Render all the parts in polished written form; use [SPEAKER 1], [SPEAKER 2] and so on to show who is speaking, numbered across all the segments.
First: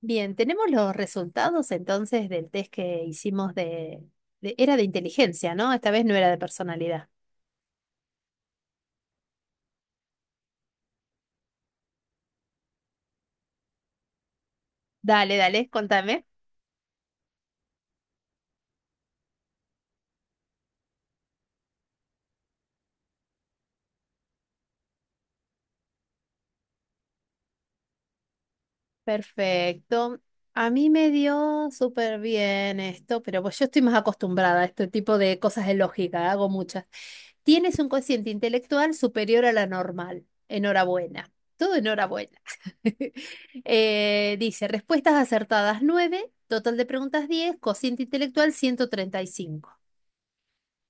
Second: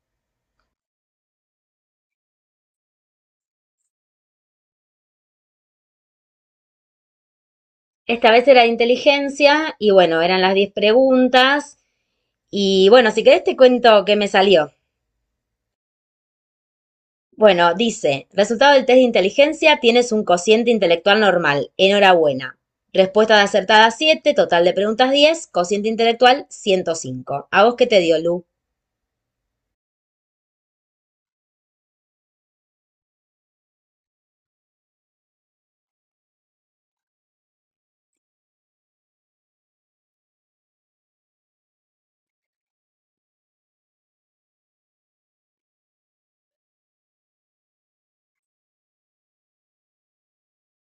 [SPEAKER 1] Bien, tenemos los resultados entonces del test que hicimos Era de inteligencia, ¿no? Esta vez no era de personalidad.
[SPEAKER 2] Esta vez era de inteligencia y bueno, eran las 10 preguntas. Y bueno, si querés te cuento qué me salió.
[SPEAKER 1] Dale, dale, contame.
[SPEAKER 2] Bueno, dice, resultado del test de inteligencia, tienes un cociente intelectual normal. Enhorabuena. Respuesta de acertada, siete. Total de preguntas, 10. Cociente intelectual, 105. ¿A vos qué te dio, Lu?
[SPEAKER 1] Perfecto. A mí me dio súper bien esto, pero pues yo estoy más acostumbrada a este tipo de cosas de lógica, hago muchas. Tienes un cociente intelectual superior a la normal. Enhorabuena. Todo enhorabuena. Dice, respuestas acertadas 9, total de preguntas 10, cociente intelectual 135.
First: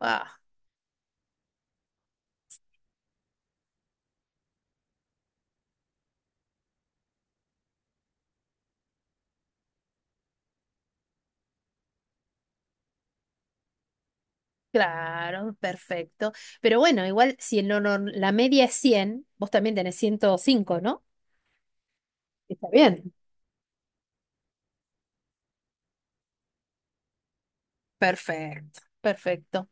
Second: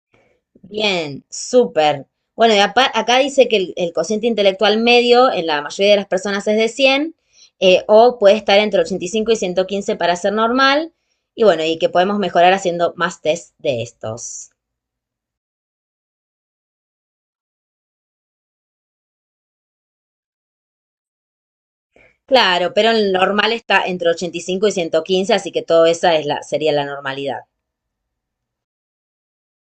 [SPEAKER 1] Ah,
[SPEAKER 2] Bien, súper. Bueno, y acá dice que el cociente intelectual medio en la mayoría de las personas es de 100, o puede estar entre 85 y 115 para ser normal, y bueno, y que podemos mejorar haciendo más test de estos.
[SPEAKER 1] claro, perfecto. Pero bueno, igual si en lo nor- la media es 100, vos también tenés 105, ¿no? Está
[SPEAKER 2] Claro, pero el
[SPEAKER 1] bien.
[SPEAKER 2] normal está entre 85 y ciento quince, así que todo esa es la, sería la normalidad.
[SPEAKER 1] Perfecto, perfecto.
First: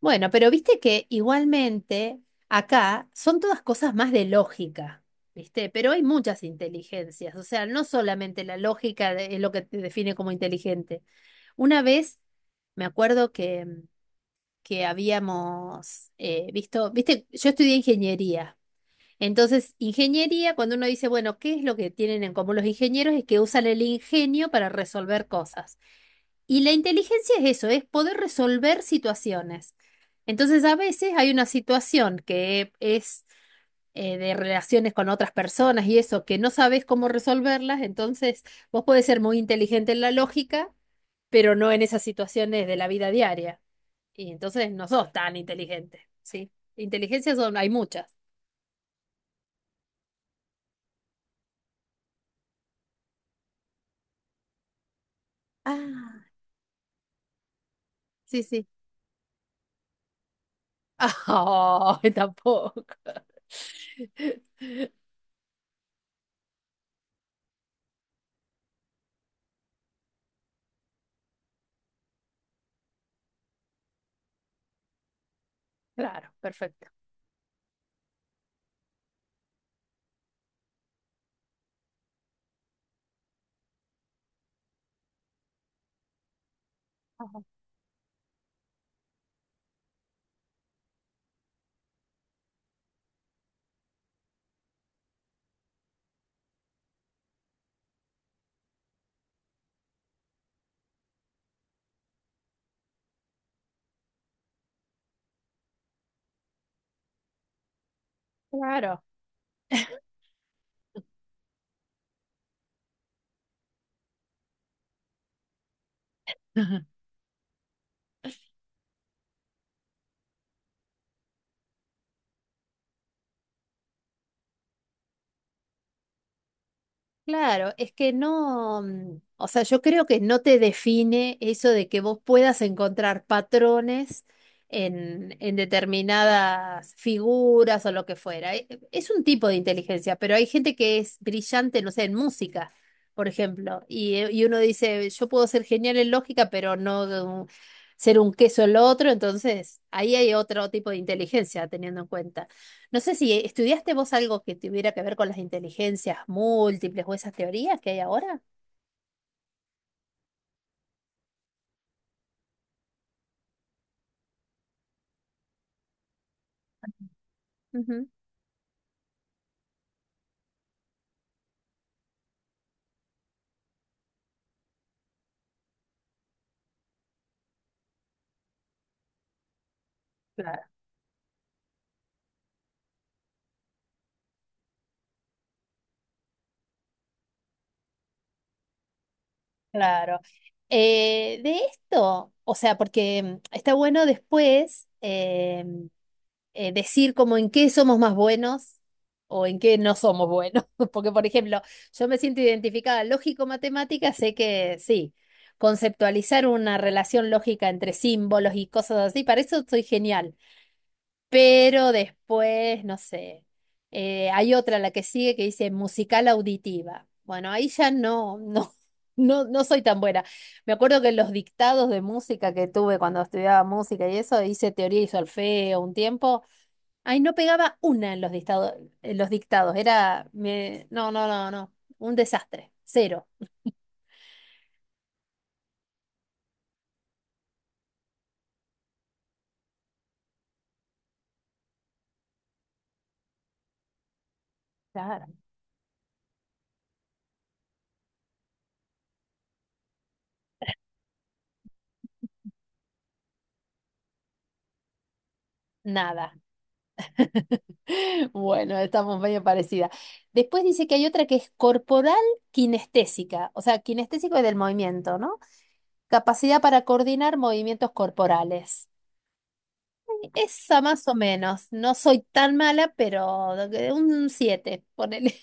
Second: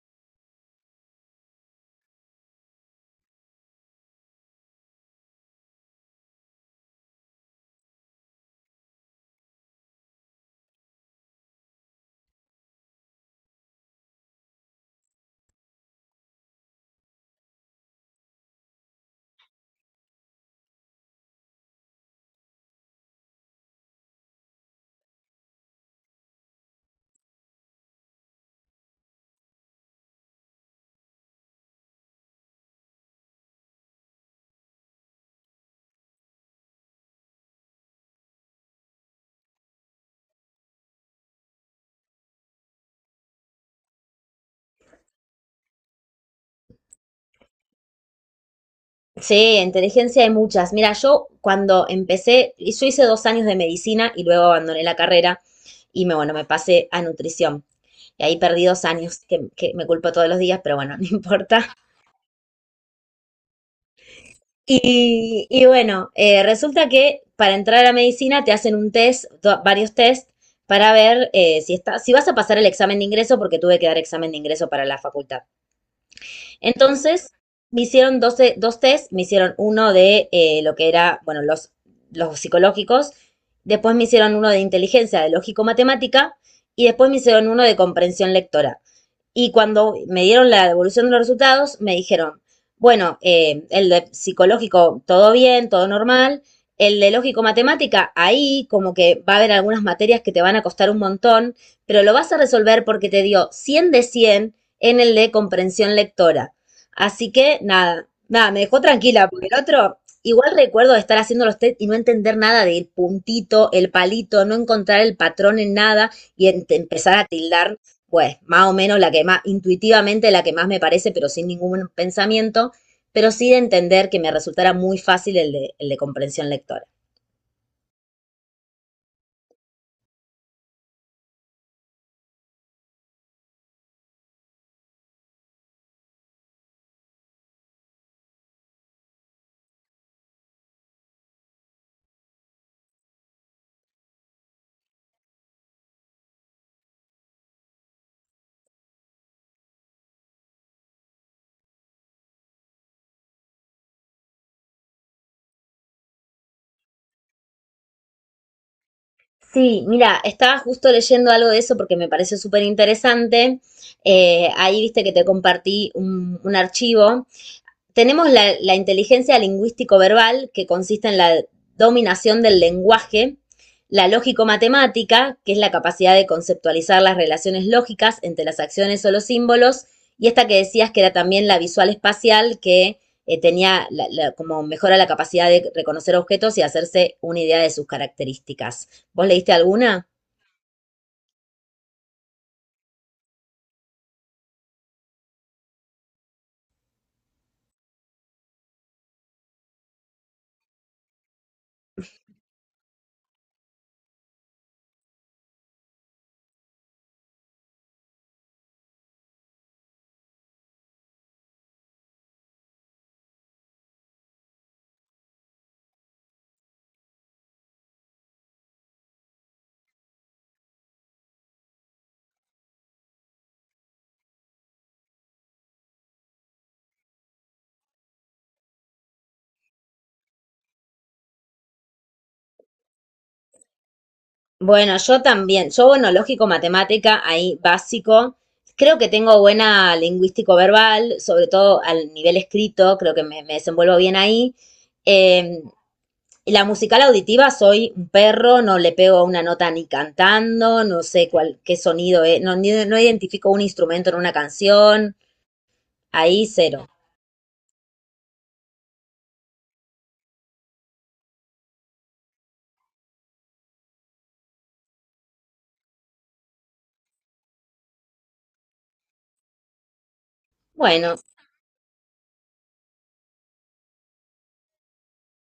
[SPEAKER 1] Bueno, pero viste que igualmente acá son todas cosas más de lógica, ¿viste? Pero hay muchas inteligencias, o sea, no solamente la lógica es lo que te define como inteligente. Una vez me acuerdo que, que habíamos visto, viste, yo estudié ingeniería. Entonces, ingeniería, cuando uno dice, bueno, ¿qué es lo que tienen en común los ingenieros? Es que usan el ingenio para resolver cosas. Y la inteligencia es eso, es poder resolver situaciones. Entonces, a veces hay una situación que es de relaciones con otras personas y eso, que no sabes cómo resolverlas, entonces vos podés ser muy inteligente en la lógica, pero no en esas situaciones de la vida diaria. Y entonces no sos tan inteligente, ¿sí? Inteligencias son, hay muchas.
[SPEAKER 2] Sí, inteligencia hay muchas. Mira, yo cuando empecé, y yo hice 2 años de medicina y luego abandoné la carrera y
[SPEAKER 1] Ah,
[SPEAKER 2] bueno, me pasé a nutrición. Y ahí
[SPEAKER 1] sí, sí.
[SPEAKER 2] perdí 2 años, que me culpo todos los días, pero bueno, no importa.
[SPEAKER 1] Ay, tampoco.
[SPEAKER 2] Y bueno, resulta que para entrar a la medicina te hacen un test, varios test, para ver, si vas a pasar el examen de ingreso, porque tuve que dar examen de ingreso para la facultad.
[SPEAKER 1] Claro, perfecto.
[SPEAKER 2] Entonces, me hicieron 12 dos test, me hicieron uno de, lo que era, bueno, los, psicológicos. Después me hicieron uno de inteligencia, de lógico-matemática, y después me
[SPEAKER 1] Ajá.
[SPEAKER 2] hicieron uno de comprensión lectora. Y cuando me dieron la devolución de los resultados, me dijeron, bueno, el de psicológico, todo bien, todo normal. El de lógico-matemática, ahí como que va a haber algunas materias que te van a costar un montón, pero lo vas a resolver porque te dio 100 de 100 en el de comprensión lectora. Así que nada, nada, me dejó
[SPEAKER 1] Claro.
[SPEAKER 2] tranquila, porque el otro, igual recuerdo de estar haciendo los test y no entender nada del puntito, el palito, no encontrar el patrón en nada y empezar a tildar pues más o menos la que más intuitivamente la que más me parece, pero sin ningún pensamiento, pero sí de entender que me resultara muy fácil el de comprensión lectora.
[SPEAKER 1] Claro, es que no, o sea, yo creo que no te define eso de que vos puedas encontrar patrones en determinadas figuras o lo que fuera. Es un tipo de inteligencia, pero hay gente que es brillante, no sé, en música, por ejemplo, y uno dice, yo puedo ser genial en lógica, pero no ser un queso el otro, entonces ahí hay otro tipo de inteligencia teniendo en cuenta. No sé si estudiaste vos algo que tuviera que ver con las inteligencias múltiples o esas teorías que hay ahora.
[SPEAKER 2] Sí, mira, estaba justo leyendo algo de eso porque me pareció súper interesante. Ahí viste que te compartí un, archivo.
[SPEAKER 1] Ujú.
[SPEAKER 2] Tenemos la, inteligencia lingüístico-verbal, que consiste en la dominación del lenguaje, la lógico-matemática, que es la capacidad de conceptualizar las relaciones lógicas entre las acciones o los símbolos, y esta que
[SPEAKER 1] Claro.
[SPEAKER 2] decías que era también la visual-espacial, que, tenía la, como mejora la capacidad de reconocer objetos y hacerse una idea de sus características. ¿Vos leíste alguna?
[SPEAKER 1] Claro. De esto, o sea, porque está bueno después decir como en qué somos más buenos o en qué no somos buenos. Porque, por ejemplo, yo me siento identificada lógico-matemática, sé que sí, conceptualizar una relación lógica entre símbolos y cosas así, para eso soy genial. Pero después, no sé, hay otra, la que sigue, que dice musical auditiva. Bueno, ahí ya no, no, no, no soy tan buena. Me acuerdo que en los dictados de música que tuve cuando estudiaba música y eso, hice teoría y solfeo un tiempo. Ay, no pegaba una en los dictados, en los dictados. Era, no, no, no, no, un desastre, cero,
[SPEAKER 2] Bueno, yo también. Yo, bueno, lógico, matemática, ahí básico. Creo que tengo buena lingüístico verbal, sobre todo al nivel escrito, creo que me desenvuelvo bien ahí.
[SPEAKER 1] Claro.
[SPEAKER 2] Eh, la musical auditiva, soy un perro, no le pego a una nota ni cantando, no sé cuál, qué sonido es, no, no identifico un instrumento en una canción,
[SPEAKER 1] Nada.
[SPEAKER 2] ahí cero.
[SPEAKER 1] Bueno, estamos medio parecidas. Después dice que hay otra que es corporal kinestésica, o sea, kinestésico es del movimiento, ¿no? Capacidad para coordinar movimientos corporales. Esa más o
[SPEAKER 2] Bueno,
[SPEAKER 1] menos. No soy tan mala, pero un siete, ponele.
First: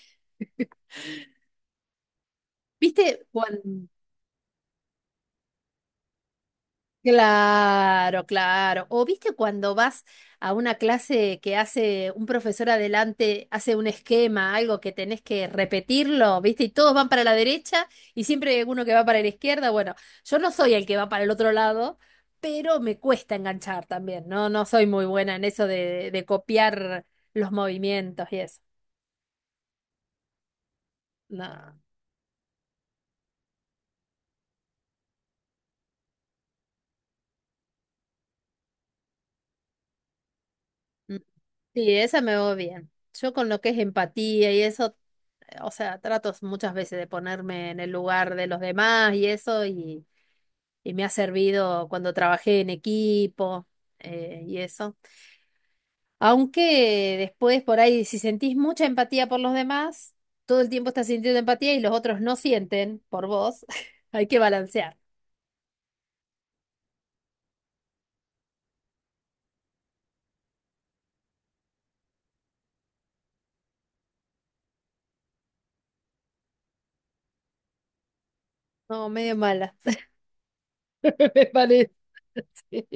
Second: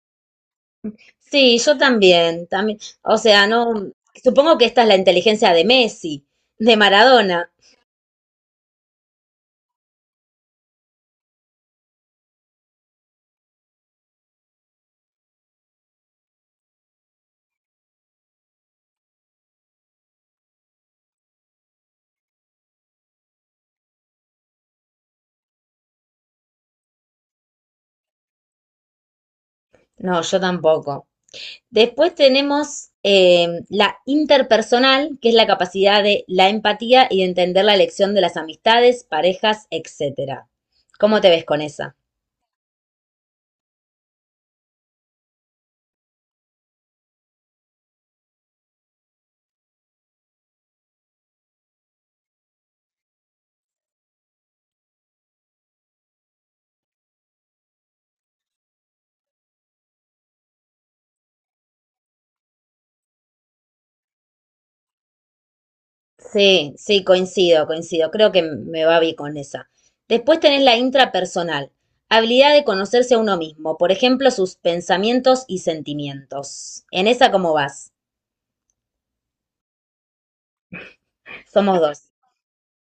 [SPEAKER 2] sí, yo también, también, o
[SPEAKER 1] ¿Viste?
[SPEAKER 2] sea,
[SPEAKER 1] ¿Juan?
[SPEAKER 2] no, supongo que esta es la inteligencia de Messi, de Maradona.
[SPEAKER 1] Claro, claro. O viste cuando vas a una clase que hace un profesor adelante, hace un esquema, algo que tenés que repetirlo, viste, y todos van para la derecha y siempre hay uno que va para la izquierda. Bueno, yo no soy el que va para el otro lado, pero me cuesta enganchar también, ¿no? No soy muy buena en eso de copiar los movimientos y eso.
[SPEAKER 2] No, yo tampoco.
[SPEAKER 1] No.
[SPEAKER 2] Después tenemos, la interpersonal, que es la capacidad de la empatía y de entender la elección de las amistades, parejas, etcétera.
[SPEAKER 1] Mm.
[SPEAKER 2] ¿Cómo te ves con
[SPEAKER 1] Sí,
[SPEAKER 2] esa?
[SPEAKER 1] esa me va bien. Yo con lo que es empatía y eso o sea, trato muchas veces de ponerme en el lugar de los demás y eso, y me ha servido cuando trabajé en equipo y eso. Aunque después por ahí, si sentís mucha empatía por los demás, todo el tiempo estás sintiendo empatía y los otros no sienten por vos, hay que balancear.
[SPEAKER 2] Sí, sí, coincido, coincido. Creo que me va bien con esa. Después tenés la intrapersonal, habilidad de conocerse a uno mismo, por ejemplo, sus pensamientos y sentimientos. ¿En esa cómo vas?
[SPEAKER 1] No, medio mala, me
[SPEAKER 2] Somos
[SPEAKER 1] parece.
[SPEAKER 2] dos.
[SPEAKER 1] Sí.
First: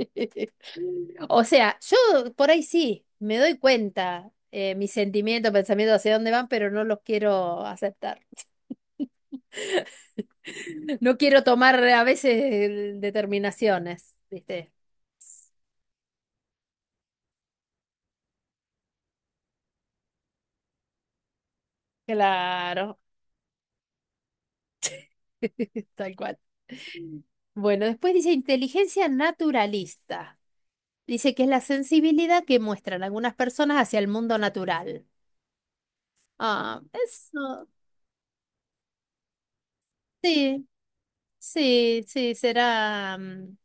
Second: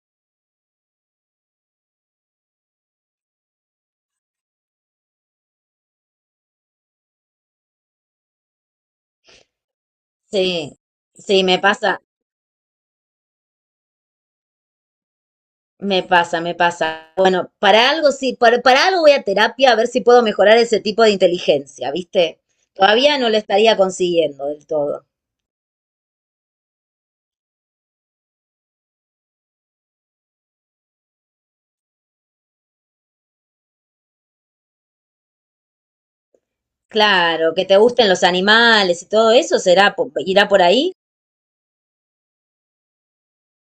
[SPEAKER 1] O sea, yo por ahí sí, me doy cuenta mis sentimientos, pensamientos hacia dónde van, pero no los quiero aceptar.
[SPEAKER 2] Sí,
[SPEAKER 1] No quiero
[SPEAKER 2] sí, me
[SPEAKER 1] tomar
[SPEAKER 2] pasa,
[SPEAKER 1] a veces determinaciones, ¿viste?
[SPEAKER 2] me pasa, me pasa. Bueno, para algo sí, para algo voy a terapia a ver si puedo mejorar ese tipo de inteligencia, ¿viste?
[SPEAKER 1] Claro,
[SPEAKER 2] Todavía no lo estaría consiguiendo del todo.
[SPEAKER 1] tal cual. Bueno, después dice inteligencia naturalista. Dice que es la sensibilidad que muestran algunas personas hacia el mundo natural. Ah,
[SPEAKER 2] Claro, que
[SPEAKER 1] eso
[SPEAKER 2] te gusten los animales y todo eso, será, irá por
[SPEAKER 1] sí,
[SPEAKER 2] ahí.
[SPEAKER 1] sí, sí, será.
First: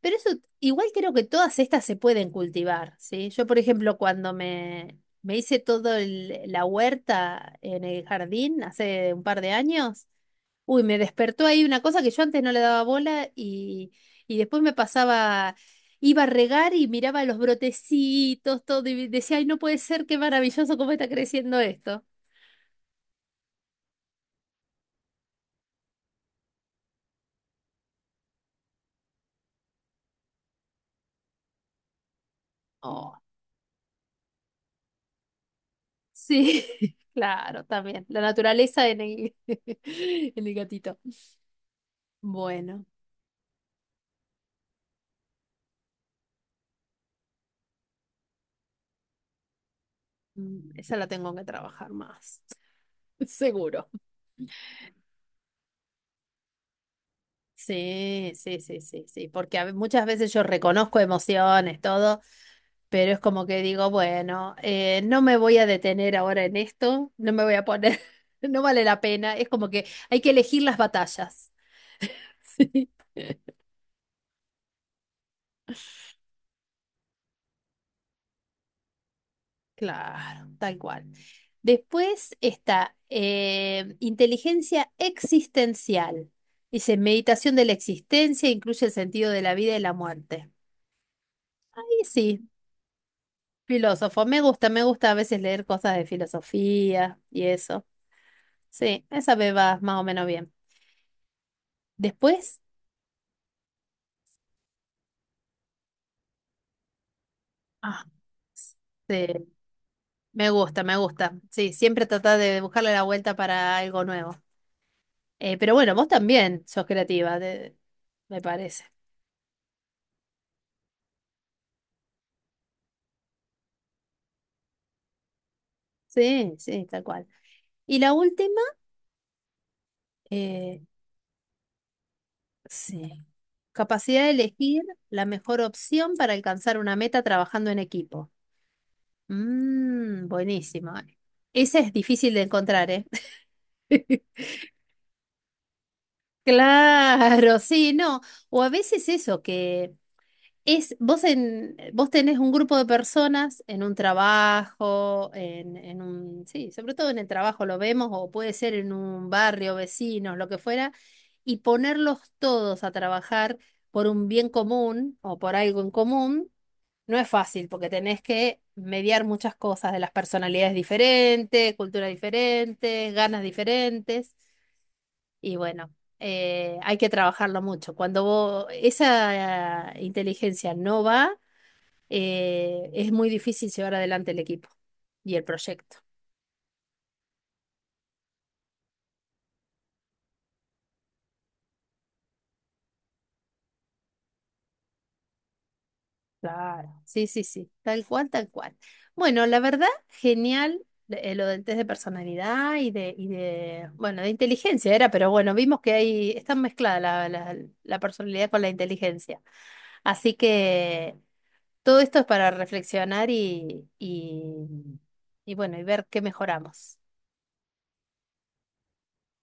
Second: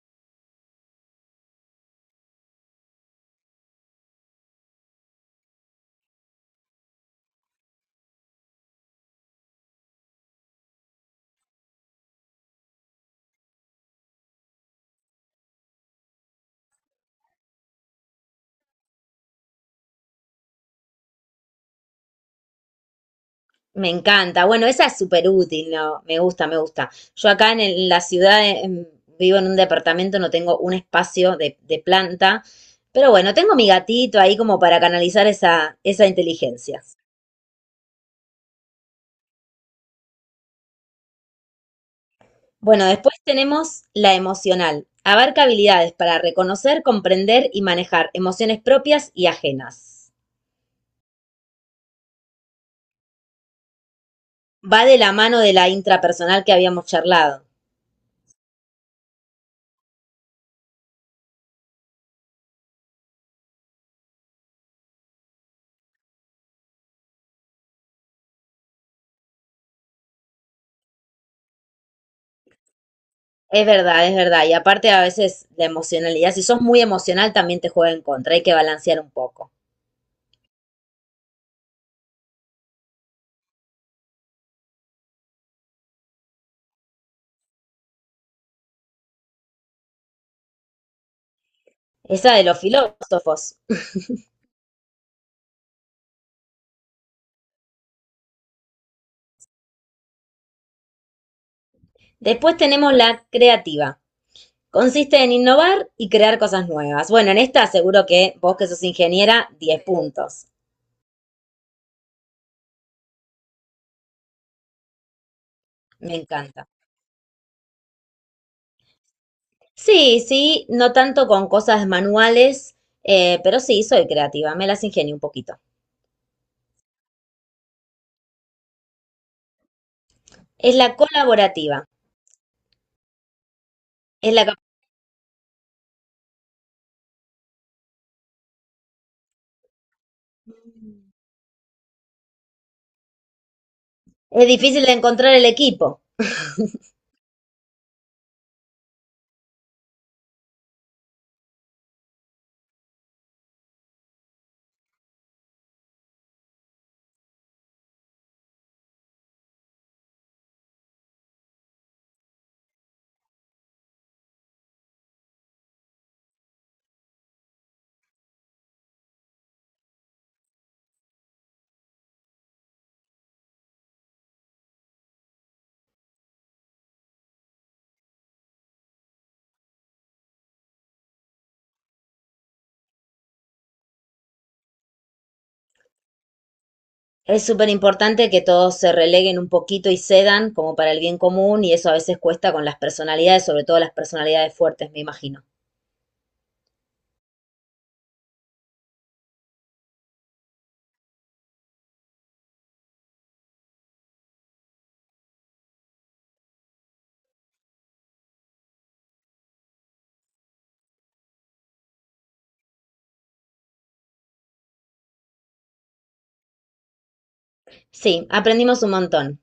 [SPEAKER 1] Pero eso, igual creo que todas estas se pueden cultivar, ¿sí? Yo, por ejemplo, cuando me hice todo la huerta en el jardín hace un par de años, uy, me despertó ahí una cosa que yo antes no le daba bola y después me pasaba, iba a regar y miraba los brotecitos, todo, y decía, ay, no puede ser, qué maravilloso cómo está creciendo esto.
[SPEAKER 2] Me encanta. Bueno, esa es súper útil, ¿no? Me gusta, me gusta. Yo acá en la ciudad, vivo en un departamento, no tengo un espacio de planta, pero bueno, tengo mi gatito ahí como para canalizar esa
[SPEAKER 1] Sí,
[SPEAKER 2] inteligencia.
[SPEAKER 1] claro, también. La naturaleza en el, en el gatito. Bueno,
[SPEAKER 2] Bueno, después tenemos la emocional. Abarca habilidades para reconocer, comprender y manejar emociones propias y ajenas.
[SPEAKER 1] esa la tengo que trabajar más, seguro.
[SPEAKER 2] Va de la mano de la intrapersonal que habíamos charlado.
[SPEAKER 1] Sí, sí, sí, sí, sí, porque muchas veces yo reconozco emociones, todo, pero es como que digo, bueno, no me voy a detener ahora en esto, no me voy a poner, no vale la pena, es como que hay que elegir las batallas.
[SPEAKER 2] Es verdad, es verdad. Y aparte a veces la emocionalidad, si sos muy emocional también te juega en contra, hay que balancear un poco.
[SPEAKER 1] Claro, tal cual. Después está inteligencia existencial. Dice, meditación de la existencia incluye el sentido de la vida y la muerte. Y
[SPEAKER 2] Esa de
[SPEAKER 1] sí,
[SPEAKER 2] los filósofos.
[SPEAKER 1] filósofo. Me gusta a veces leer cosas de filosofía y eso. Sí, esa me va más o menos bien.
[SPEAKER 2] Después
[SPEAKER 1] Después,
[SPEAKER 2] tenemos la creativa. Consiste en innovar y crear cosas nuevas. Bueno, en esta
[SPEAKER 1] ah,
[SPEAKER 2] seguro que vos que
[SPEAKER 1] sí,
[SPEAKER 2] sos ingeniera, 10 puntos.
[SPEAKER 1] me gusta, me gusta. Sí, siempre tratar de buscarle la vuelta para algo nuevo. Pero bueno, vos
[SPEAKER 2] Me
[SPEAKER 1] también
[SPEAKER 2] encanta.
[SPEAKER 1] sos creativa, me parece.
[SPEAKER 2] Sí, sí, no tanto con cosas manuales, pero sí, soy creativa, me las ingenio un poquito.
[SPEAKER 1] Sí, sí, tal cual. Y la última,
[SPEAKER 2] Es
[SPEAKER 1] eh,
[SPEAKER 2] la colaborativa.
[SPEAKER 1] sí, capacidad de
[SPEAKER 2] es la, cap-
[SPEAKER 1] elegir la mejor opción para alcanzar una meta trabajando en equipo. Mmm, buenísimo.
[SPEAKER 2] Mm.
[SPEAKER 1] Ese es difícil de encontrar, ¿eh?
[SPEAKER 2] Es difícil de encontrar el equipo.
[SPEAKER 1] Claro, sí, no. O a veces eso, en, vos tenés un grupo de personas en un trabajo, en, sí, sobre todo en el trabajo lo vemos, o puede ser en un barrio, vecinos, lo que fuera, y ponerlos todos a trabajar por un bien común o por algo en común, no es fácil, porque tenés que mediar muchas cosas de las personalidades diferentes, culturas diferentes, ganas diferentes, y bueno hay que trabajarlo mucho. Cuando esa inteligencia no va, es muy difícil llevar adelante el equipo y el proyecto.
[SPEAKER 2] Es súper importante que todos se releguen un poquito y cedan como para el bien común y eso a veces cuesta con las personalidades, sobre todo las personalidades fuertes, me imagino.
[SPEAKER 1] Claro. Sí, sí, sí, tal cual, tal cual. Bueno, la verdad, genial lo del test de personalidad y de, bueno, de inteligencia era, pero bueno, vimos que ahí está mezclada la personalidad con la inteligencia. Así que todo esto es para reflexionar y bueno, y ver qué mejoramos.
[SPEAKER 2] Sí, aprendimos un montón.